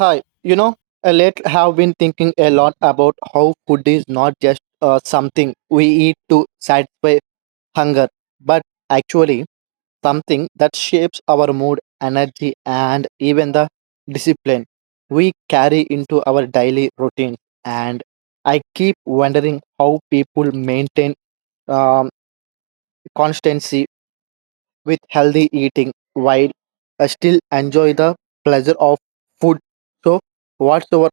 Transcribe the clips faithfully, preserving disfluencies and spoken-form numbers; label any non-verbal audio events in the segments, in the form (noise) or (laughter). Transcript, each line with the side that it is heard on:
right: Hi, you know, I late have been thinking a lot about how food is not just uh, something we eat to satisfy hunger, but actually something that shapes our mood, energy, and even the discipline we carry into our daily routine. And I keep wondering how people maintain um, constancy with healthy eating while uh, still enjoy the pleasure of food. So, what's your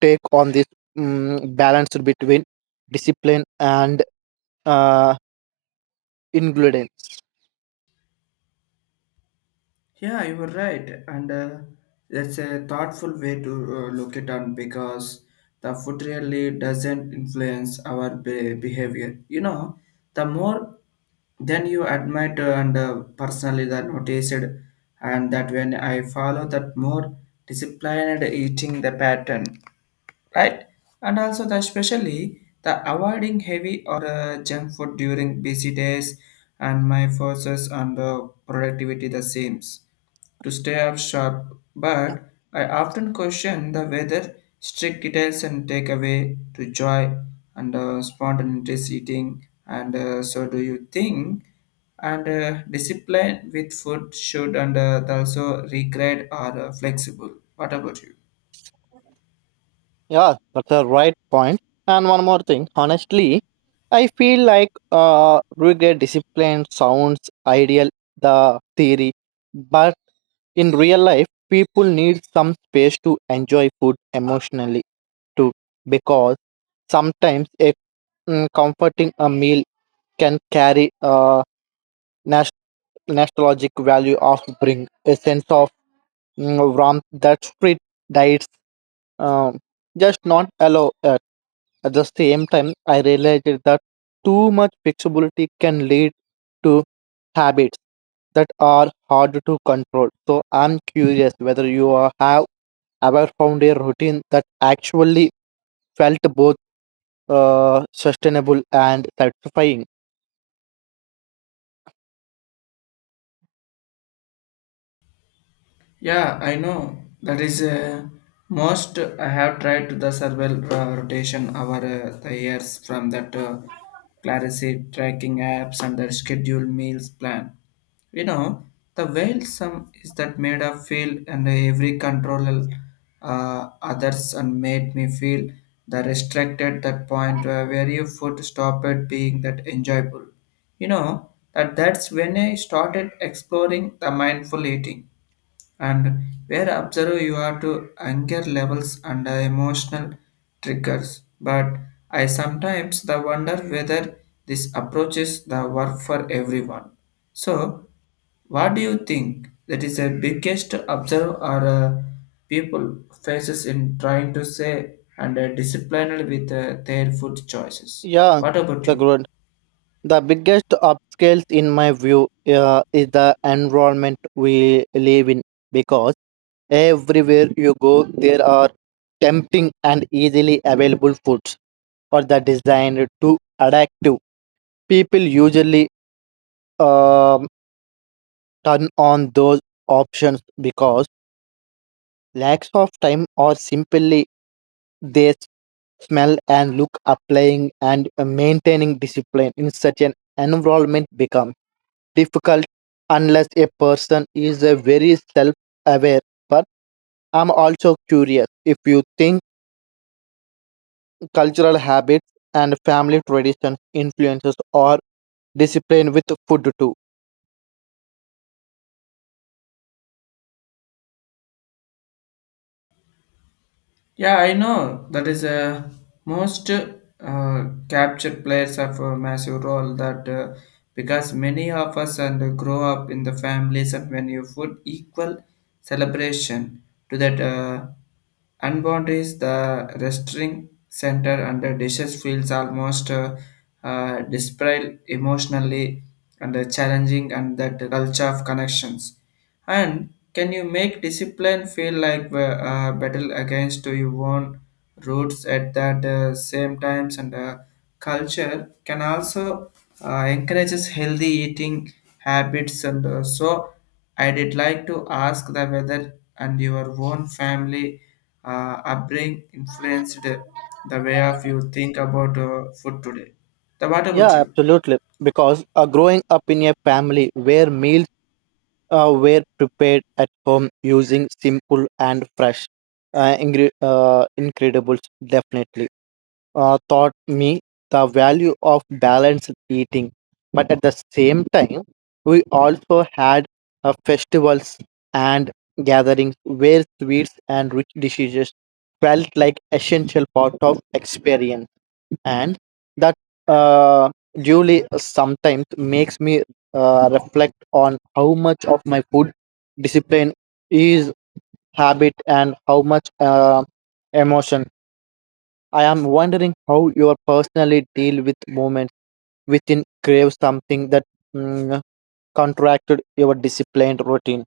right: take on this mm balance between discipline and uh, ingredients.
left: Yeah, you were right, and uh, that's a thoughtful way to uh, look it on because the food really doesn't influence our be- behavior. You know, the more then you admit uh, and uh, personally that noticed, and that when I follow that more disciplined eating the pattern, right? And also the especially the avoiding heavy or uh, junk food during busy days, and my forces on the productivity the same to stay up sharp, but I often question the whether strict details and take away to joy and uh, spontaneous eating. And uh, so, do you think and uh, discipline with food should and uh, also regret or uh, flexible? What about you?
right: Yeah, that's a right point. And one more thing, honestly, I feel like uh, rigid discipline sounds ideal, the theory, but in real life, people need some space to enjoy food emotionally too, because sometimes a mm, comforting a meal can carry a nostalgic value of bring a sense of mm, warmth that street diets um, just not allow at. At the same time, I realized that too much flexibility can lead to habits that are hard to control. So I'm curious whether you are, have ever found a routine that actually felt both uh, sustainable and satisfying.
left: Yeah, I know. That is uh, most I have tried to the survival uh, rotation over uh, the years from that uh, clarity tracking apps and the scheduled meals plan. You know, the whale sum is that made of feel and every control uh, others and made me feel the restricted that point where where you food stopped being that enjoyable. You know, that that's when I started exploring the mindful eating and where observe you are to anger levels and uh, emotional triggers. But I sometimes the wonder whether this approach is the work for everyone. So what do you think that is the biggest observe or uh, people faces in trying to say and uh, disciplined with uh, their food choices?
right: Yeah,
left: What about
right: the
left: you?
right: growth. The biggest upscales, in my view, uh, is the environment we live in because everywhere you go, there are tempting and easily available foods or the designed to attract you. People usually um, turn on those options because lacks of time or simply they smell and look applying and uh, maintaining discipline in such an environment becomes difficult unless a person is a very self aware. But I'm also curious if you think cultural habits and family traditions influences or discipline with food too.
left: Yeah, I know. That is a most uh, capture players have a massive role that uh, because many of us and uh, grow up in the families and when you put equal celebration to that uh, unboundaries, the restoring center and the dishes feels almost uh, uh, desperate emotionally and uh, challenging and that culture of connections and can you make discipline feel like a uh, battle against uh, your own roots at that uh, same times and uh, culture can also uh, encourages healthy eating habits and uh, so I did like to ask the whether and your own family uh, upbringing influenced the way of you think about uh, food today. The what about
right: Yeah,
left: you?
right: absolutely. Because uh, growing up in a family where meals uh, were prepared at home using simple and fresh uh, ingre- uh, incredibles, definitely. Uh, taught me the value of balanced eating. But at the same time, we also had uh, festivals and gatherings where sweets and rich dishes felt like essential part of experience, and that uh, duly sometimes makes me uh, reflect on how much of my food discipline is habit and how much uh, emotion I am wondering how you personally deal with moments within crave something that mm, contracted your disciplined routine.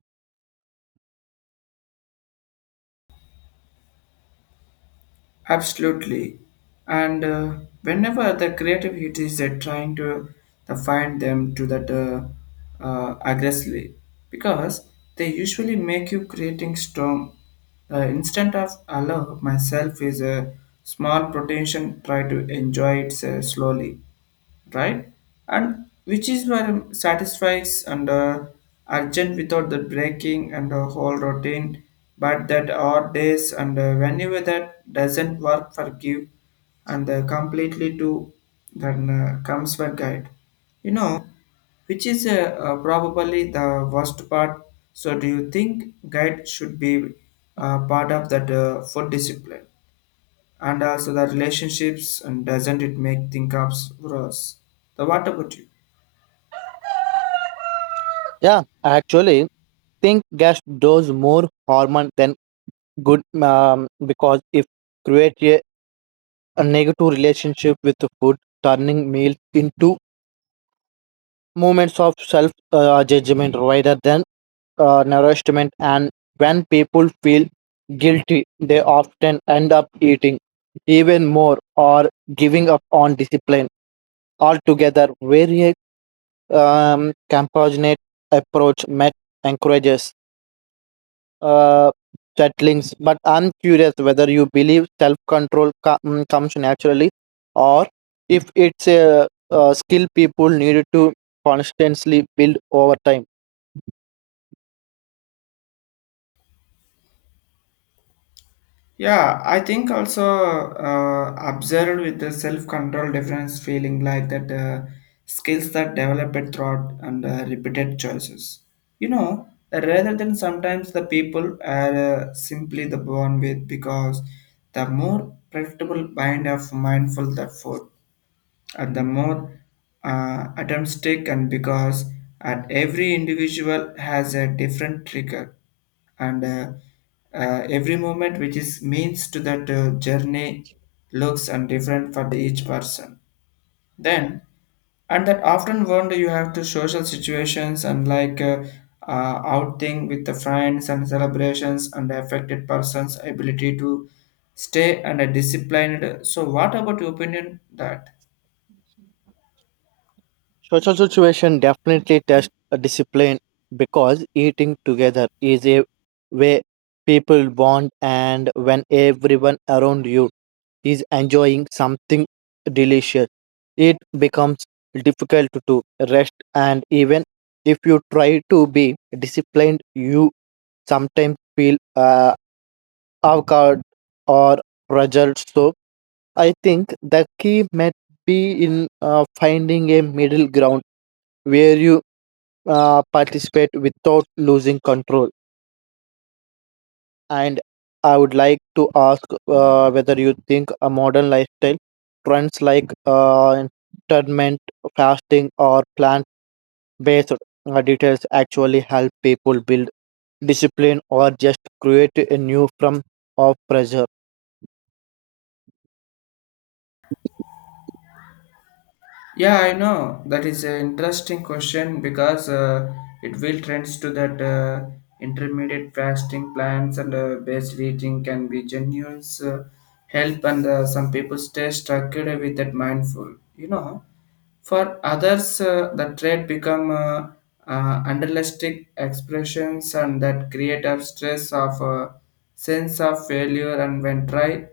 left: Absolutely. And uh, whenever the creative it is uh, trying to the find them to that uh, uh, aggressively, because they usually make you creating strong. The instant of allow myself is a small potential try to enjoy it uh, slowly, right? And which is where satisfies and uh, urgent without the breaking and the whole routine, but that odd days and uh, whenever that doesn't work for give and uh, completely to then uh, comes for guide, you know, which is uh, uh, probably the worst part. So, do you think guide should be uh, part of that uh, food discipline? And also the relationships and doesn't it make think of us the what about you?
right: Yeah, I actually think gas does more harm than good um, because if create a, a negative relationship with the food, turning meals into moments of self uh, judgment rather than uh, nourishment, and when people feel guilty, they often end up eating even more or giving up on discipline altogether. Very um, compassionate approach met encourages uh, settlings. But I'm curious whether you believe self-control co- mm, comes naturally, or if it's a, a skill people need to constantly build over time.
left: Yeah, I think also uh, observed with the self-control difference feeling like that uh, skills that developed throughout and uh, repeated choices, you know, rather than sometimes the people are uh, simply the born with because the more predictable bind of mindful that food and the more uh, attempts taken because at every individual has a different trigger and uh, uh, every moment which is means to that uh, journey looks and different for the each person then and that often wonder you have to social situations and like uh, uh, outing with the friends and celebrations and the affected person's ability to stay and a disciplined, so what about your opinion that?
right: Social situation definitely tests a discipline because eating together is a way people bond, and when everyone around you is enjoying something delicious, it becomes difficult to rest. And even if you try to be disciplined, you sometimes feel uh, awkward or pressured. So I think the key might be in uh, finding a middle ground where you uh, participate without losing control. And I would like to ask uh, whether you think a modern lifestyle trends like uh, intermittent fasting or plant-based uh, details actually help people build discipline or just create a new form of pressure.
left: Yeah, I know. That is an interesting question because uh, it will trends to that uh, intermediate fasting plans and uh, based eating can be genuine uh, help and uh, some people stay stuck with that mindful. You know, for others, uh, the trait become uh, uh, unrealistic expressions and that create a stress of uh, sense of failure and when try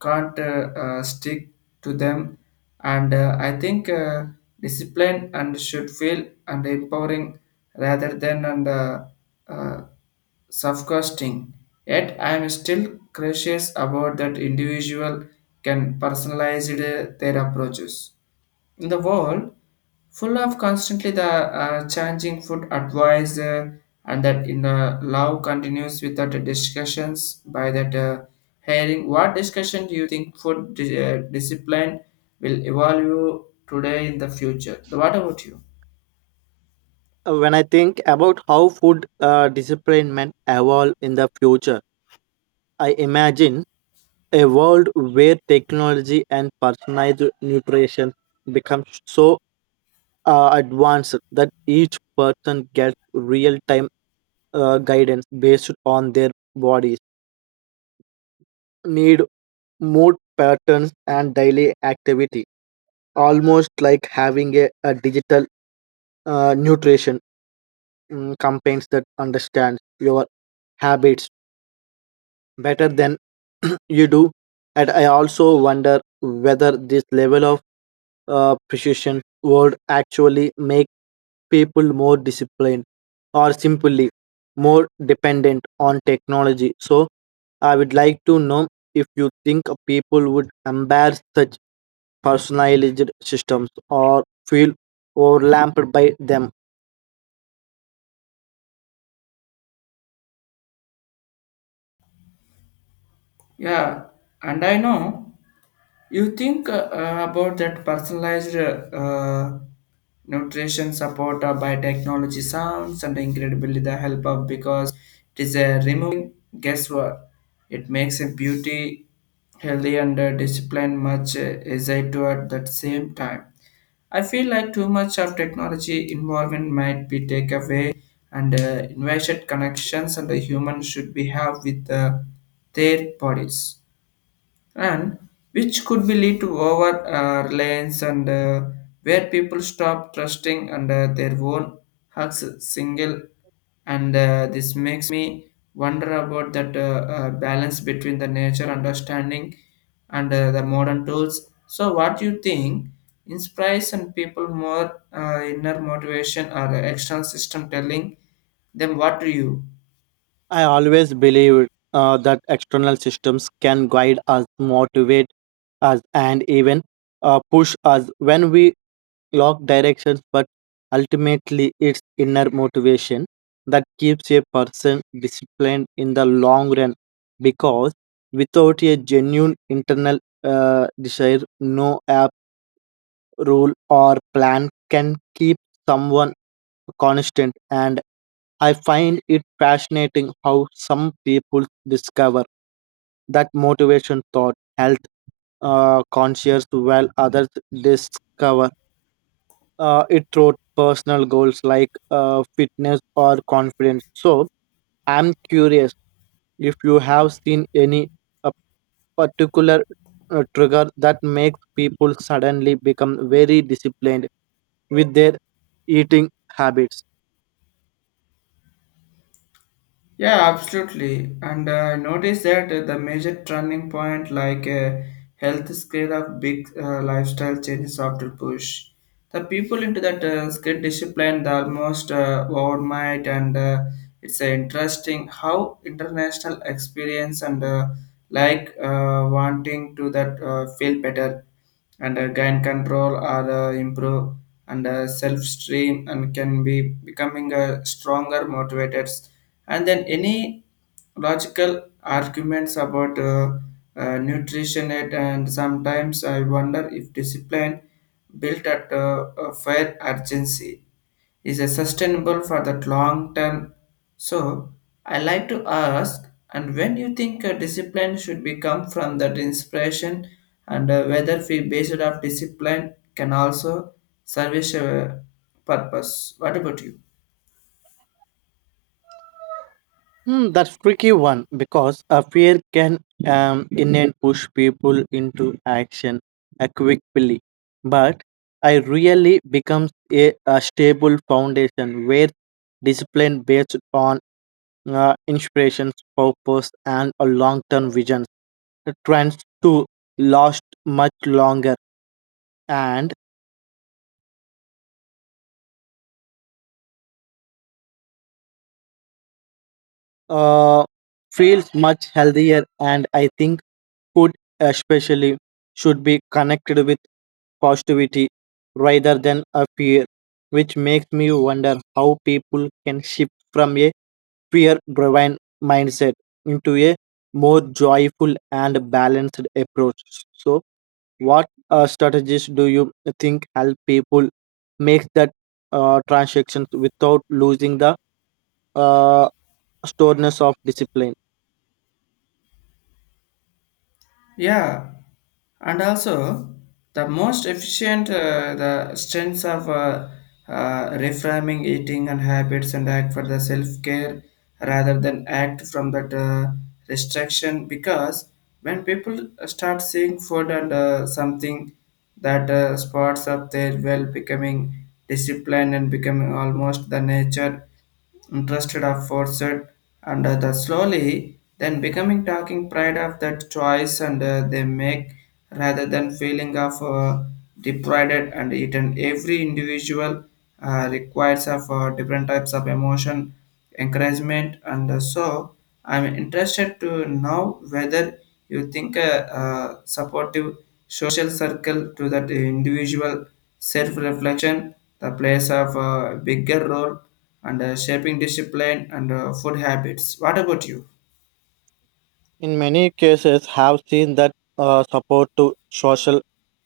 left: can't uh, uh, stick to them. And uh, I think uh, discipline and should feel and empowering rather than and uh, uh, self-costing. Yet I am still cautious about that individual can personalize uh, their approaches in the world full of constantly the uh, changing food advice uh, and that in the love continues without the discussions by that uh, hearing what discussion do you think food di- uh, discipline will evolve you today in the future? What about you?
right: Uh, When I think about how food uh, discipline may evolve in the future, I imagine a world where technology and personalized nutrition become so uh, advanced that each person gets real time uh, guidance based on their bodies, need, mood patterns, and daily activity. Almost like having a, a digital uh, nutrition mm, campaigns that understands your habits better than (clears throat) you do. And I also wonder whether this level of appreciation would actually make people more disciplined or simply more dependent on technology. So, I would like to know if you think people would embrace such personalized systems or feel overlapped by them.
left: Yeah, and I know. You think uh, uh, about that personalized uh, nutrition support uh, by technology sounds and incredibly the help of because it is a removing guesswork. It makes a beauty healthy and uh, discipline much uh, easier to at that same time. I feel like too much of technology involvement might be take away and uh, invited connections and the human should be have with uh, their bodies and which could be lead to over uh, reliance and uh, where people stop trusting and uh, their own hugs single and uh, this makes me wonder about that uh, uh, balance between the nature understanding and uh, the modern tools, so what do you think inspires and people more uh, inner motivation or external system telling them what to you?
right: I always believed uh, that external systems can guide us, motivate us, and even uh, push us when we clock directions, but ultimately it's inner motivation that keeps a person disciplined in the long run. Because without a genuine internal uh, desire, no app, rule, or plan can keep someone constant. And I find it fascinating how some people discover that motivation thought health uh, conscious while others discover uh, it wrote personal goals like uh, fitness or confidence. So I'm curious if you have seen any a particular uh, trigger that makes people suddenly become very disciplined with their eating habits.
left: Yeah, absolutely. And uh, notice that uh, the major turning point, like uh, health scare of big uh, lifestyle changes after push, the people into that uh, skill discipline, they almost uh, overnight, and uh, it's uh, interesting how international experience and uh, like uh, wanting to that uh, feel better and uh, gain control or uh, improve and uh, self stream and can be becoming a stronger motivated and then any logical arguments about uh, uh, nutrition it and sometimes I wonder if discipline built at uh, a fair urgency is a sustainable for that long term. So I like to ask and when you think a discipline should become from that inspiration and uh, whether we based of discipline can also service a purpose? What about you?
right: Hmm, that's tricky one because a fear can um in and push people into action uh, quickly, but I really becomes a, a stable foundation where discipline based on uh, inspirations, purpose, and a long-term vision trends to last much longer and uh, feels much healthier and I think food especially should be connected with positivity rather than a fear, which makes me wonder how people can shift from a fear driven mindset into a more joyful and balanced approach. So, what uh, strategies do you think help people make that uh, transactions without losing the uh, storeness of discipline?
left: Yeah, and also the most efficient uh, the strengths of uh, uh, reframing eating and habits and act for the self-care rather than act from that uh, restriction because when people start seeing food and uh, something that uh, spots up their well becoming disciplined and becoming almost the nature interested of forced and uh, the slowly then becoming talking pride of that choice and uh, they make rather than feeling of uh, deprived and eaten every individual uh, requires of uh, different types of emotion encouragement and uh, so I'm interested to know whether you think a, uh supportive social circle to that individual self-reflection the plays of a bigger role and uh, shaping discipline and uh, food habits. What about you?
right: In many cases, have seen that uh, support to social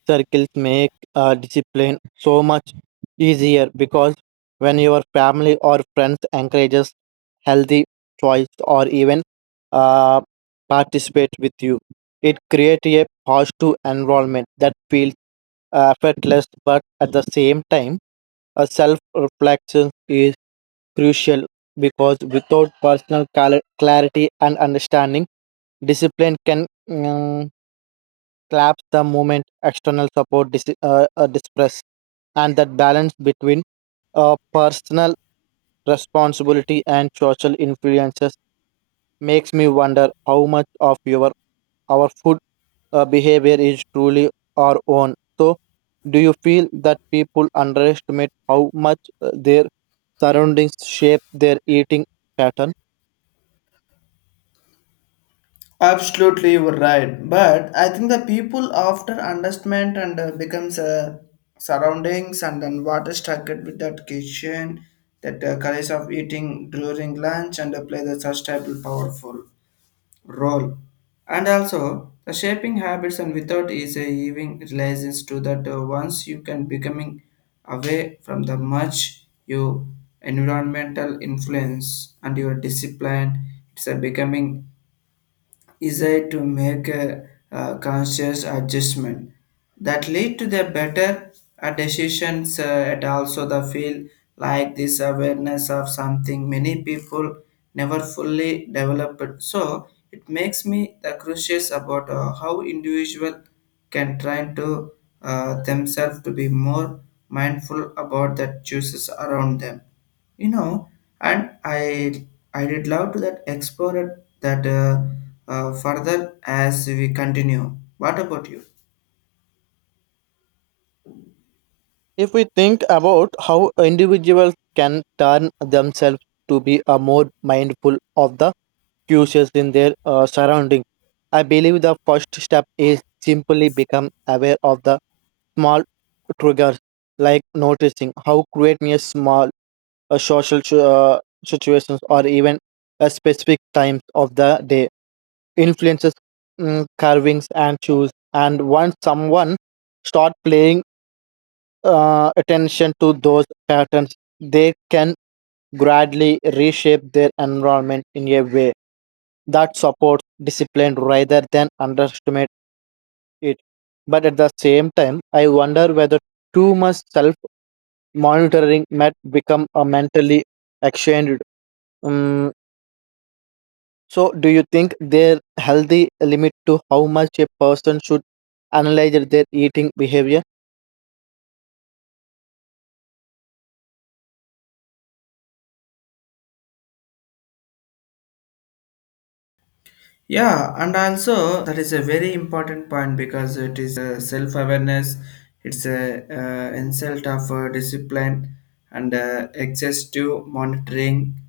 right: circles make uh, discipline so much easier because when your family or friends encourages healthy choice or even uh, participate with you, it creates a positive environment that feels uh, effortless, but at the same time, a self reflection is crucial because without personal cala- clarity and understanding, discipline can mm, collapse the moment external support dis- uh, uh, distress. And that balance between uh, personal responsibility and social influences makes me wonder how much of your our food uh, behavior is truly our own. So, do you feel that people underestimate how much uh, their surroundings shape their eating pattern?
left: Absolutely, you were right. But I think the people after understand and uh, becomes uh, surroundings and then what is stuck it with that kitchen, that uh, courage of eating during lunch and uh, play the sustainable powerful role and also the shaping habits and without is a even realizes to that uh, once you can becoming away from the much you environmental influence and your discipline it's a becoming easier to make a, uh, conscious adjustment that lead to the better uh, decisions uh, and also the feel like this awareness of something many people never fully developed, so it makes me the curious about uh, how individual can try to uh, themselves to be more mindful about the choices around them, you know, and i i did love to that explore it that uh, uh, further as we continue. What about you?
right: If we think about how individuals can turn themselves to be a more mindful of the cues in their uh, surrounding. I believe the first step is simply become aware of the small triggers, like noticing how creating a small uh, social uh, situations or even a specific times of the day influences mm, carvings and shoes. And once someone start paying uh, attention to those patterns, they can gradually reshape their environment in a way that supports discipline rather than underestimate it. But at the same time, I wonder whether too much self monitoring might become a mentally exchanged. Um, so, do you think there healthy limit to how much a person should analyze their eating behavior?
left: Yeah, and also that is a very important point because it is a self-awareness it's a uh, insult of uh, discipline and uh, excessive monitoring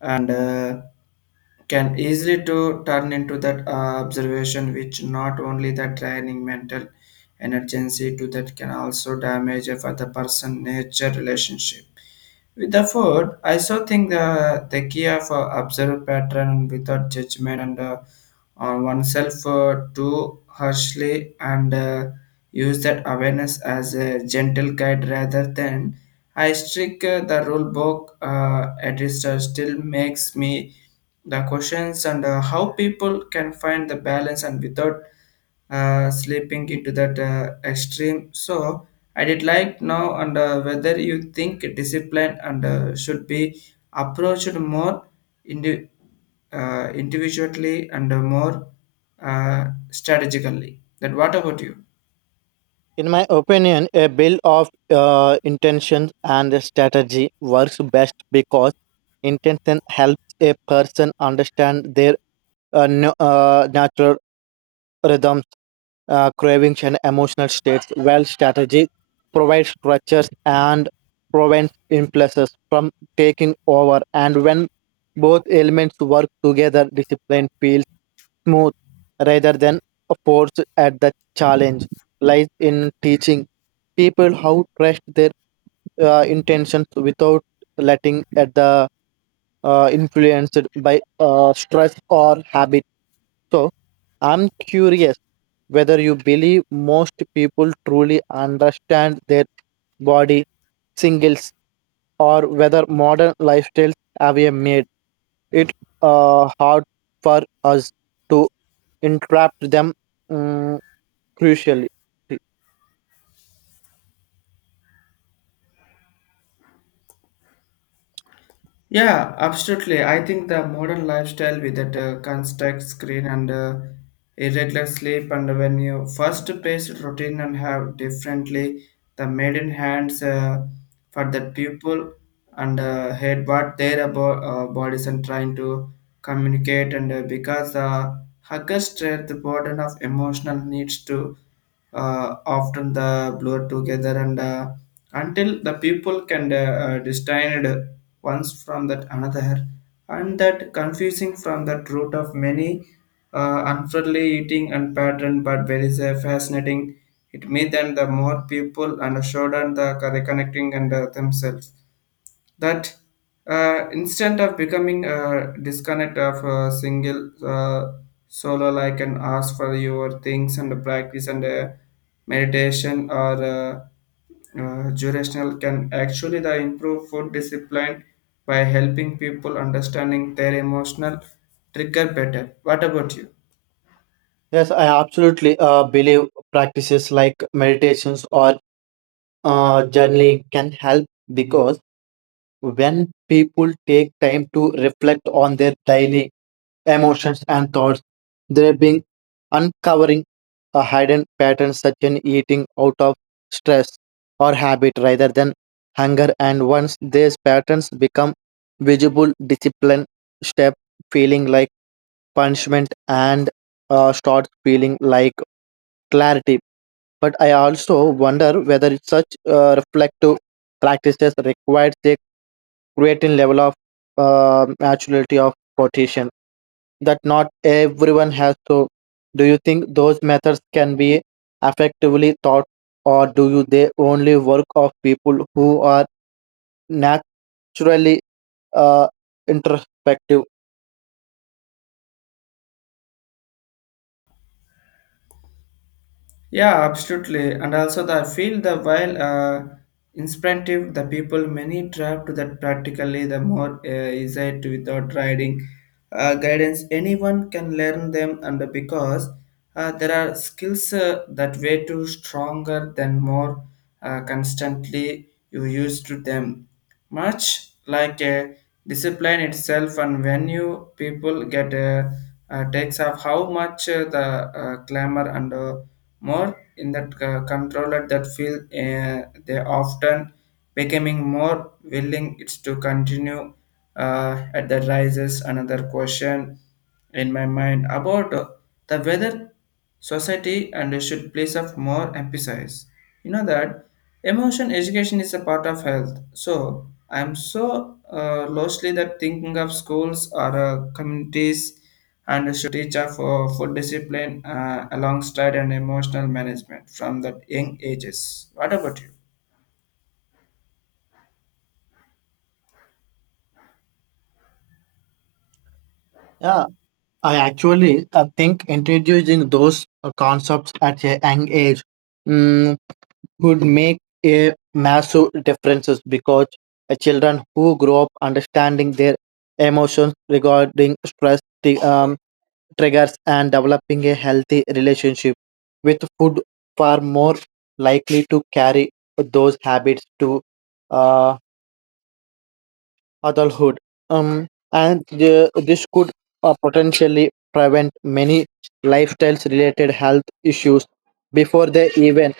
left: and uh, can easily to turn into that uh, observation which not only that draining mental energy to that can also damage for the person nature relationship with the food. I so think the, the key of uh, observe pattern without judgment and uh, on oneself uh, too harshly and uh, use that awareness as a gentle guide rather than I strict uh, the rule book uh, at least uh, still makes me the questions and uh, how people can find the balance and without uh, slipping into that uh, extreme. So I did like now and uh, whether you think discipline and uh, should be approached more indi- uh, individually and uh, more uh, strategically that? What about you?
right: In my opinion, a bill of uh, intentions and strategy works best because intention helps a person understand their uh, nu- uh, natural rhythms, uh, cravings, and emotional states, while strategy provides structures and prevents impulses from taking over. And when both elements work together, discipline feels smooth rather than a force at the challenge lies in teaching people how to trust their uh, intentions without letting at the uh, influenced by uh, stress or habit so I'm curious whether you believe most people truly understand their body singles or whether modern lifestyles have made it uh, hard for us to interrupt them mm, crucially.
left: Yeah, absolutely. I think the modern lifestyle with that uh, constant screen and uh, irregular sleep and when you first paced routine and have differently the maiden hands uh, for that people and uh, head what their abo- uh, bodies and trying to communicate and uh, because uh, huggers stress the burden of emotional needs to uh, often the blur together and uh, until the people can uh, uh, distinct once from that another, and that confusing from that root of many uh, unfriendly eating and pattern. But there is a fascinating. It made them the more people and showed them the reconnecting and uh, themselves that uh, instead of becoming a disconnect of a single uh, solo I can ask for your things and practice and uh, meditation or uh, uh, jurisdictional can actually the improve food discipline by helping people understanding their emotional trigger better. What about you?
right: Yes, I absolutely uh, believe practices like meditations or uh, journaling can help because when people take time to reflect on their daily emotions and thoughts, they are being uncovering a hidden pattern such as eating out of stress or habit rather than hunger. And once these patterns become visible, discipline step feeling like punishment and uh, start feeling like clarity. But I also wonder whether such uh, reflective practices requires a certain level of uh, maturity of quotation that not everyone has. So, do you think those methods can be effectively taught, or do you they only work of people who are naturally uh, introspective?
left: Yeah, absolutely. And also, the, I feel the while uh, inspirative, the people many trapped that practically the more uh, is it without riding uh, guidance. Anyone can learn them, and because uh, there are skills uh, that way too stronger than more uh, constantly you use to them. Much like a discipline itself, and when you people get uh, uh, takes of how much uh, the uh, clamor and uh, more in that c- controller that feel uh, they often becoming more willing it's to continue uh, at the rises another question in my mind about uh, the whether society and should place of more emphasis, you know that emotion education is a part of health. So I'm so uh, lostly that thinking of schools or uh, communities and should teach of uh, food discipline uh, alongside and emotional management from that young ages. What about you?
right: Yeah, I actually I think introducing those uh, concepts at a young age mm, would make a massive differences because uh, children who grow up understanding their emotions regarding stress, the, um, triggers, and developing a healthy relationship with food far more likely to carry those habits to uh, adulthood. Um, and the, this could uh, potentially prevent many lifestyles related health issues before they even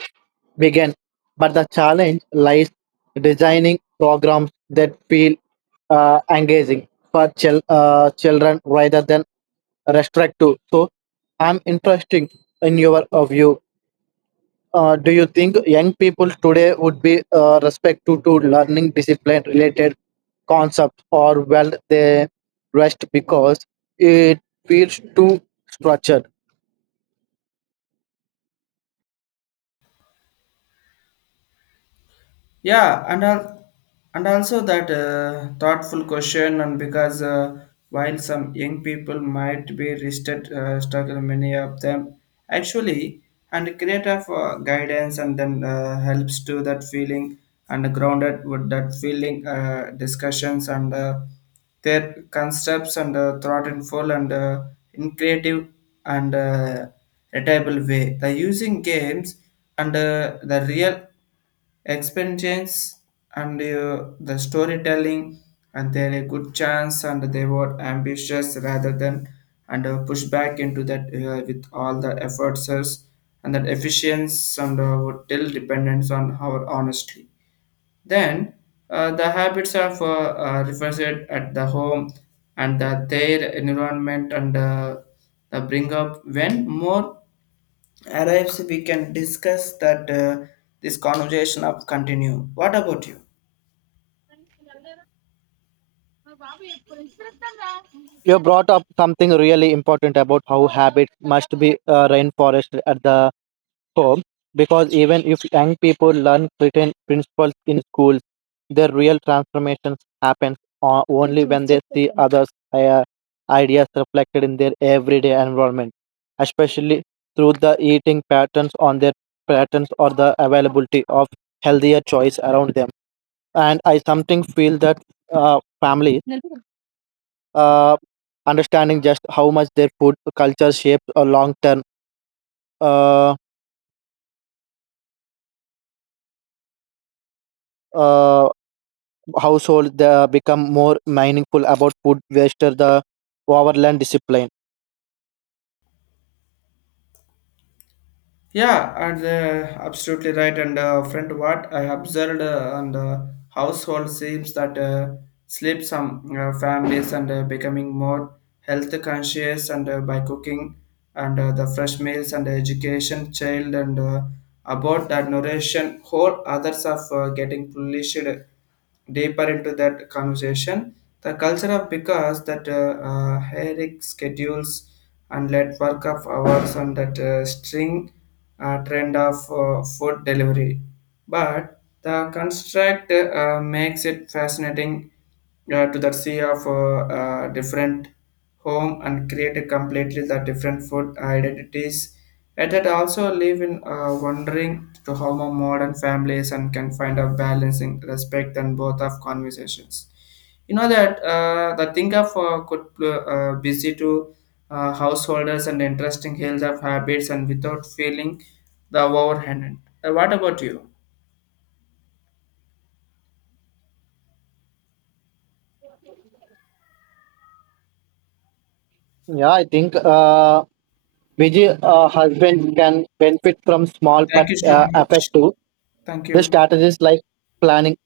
right: begin. But the challenge lies designing programs that feel uh, engaging for chil- uh, children rather than restrictive. So I'm interested in your uh, view uh, do you think young people today would be uh, respect to, to learning discipline related concepts or will they rest because it feels too structured?
left: Yeah and al- and also that uh, thoughtful question. And because uh, while some young people might be rested uh, struggle, many of them actually and creative uh, guidance and then uh, helps to that feeling and grounded with that feeling uh, discussions and uh, their concepts and uh, thought in full and uh, in creative and uh, readable way. The using games and uh, the real experience and uh, the storytelling and they're a good chance and they were ambitious rather than and uh, push back into that uh, with all the efforts and that efficiency and uh, would till dependence on our honesty. Then uh, the habits of uh, uh, reflected at the home and uh, their environment and uh, the bring up when more arrives, we can discuss that. Uh, this conversation of continue. What about you?
right: You brought up something really important about how habits must be uh, reinforced at the home because even if young people learn certain principles in schools, their real transformations happen o- only when they see others' uh, ideas reflected in their everyday environment, especially through the eating patterns on their patterns or the availability of healthier choice around them. And I something feel that uh, families uh, understanding just how much their food culture shapes a long term uh, uh, household they become more mindful about food waste or the overland discipline
left: Yeah, and uh, absolutely right. And uh, friend, what I observed uh, on the household seems that uh, sleep some uh, families and uh, becoming more health conscious and uh, by cooking and uh, the fresh meals and education child and uh, about that nourishment, whole others of uh, getting flourished deeper into that conversation. The culture of because that uh, uh, hectic schedules and let work of hours on that uh, string uh, trend of uh, food delivery, but the construct uh, makes it fascinating uh, to the sea of uh, uh, different home and create a completely the different food identities. Yet it also leave in uh, wondering to how more modern families and can find a balance in respect and both of conversations. You know that uh, the thing of uh, could uh, busy to uh, householders and interesting health of habits and without feeling the overhand. Uh, what about you?
right: yeah I think uh busy uh, husband can benefit from small
left: Thank
right: but
left: you so
right: uh,
left: much.
right: effective
left: Thank
right: the
left: you.
right: strategies like planning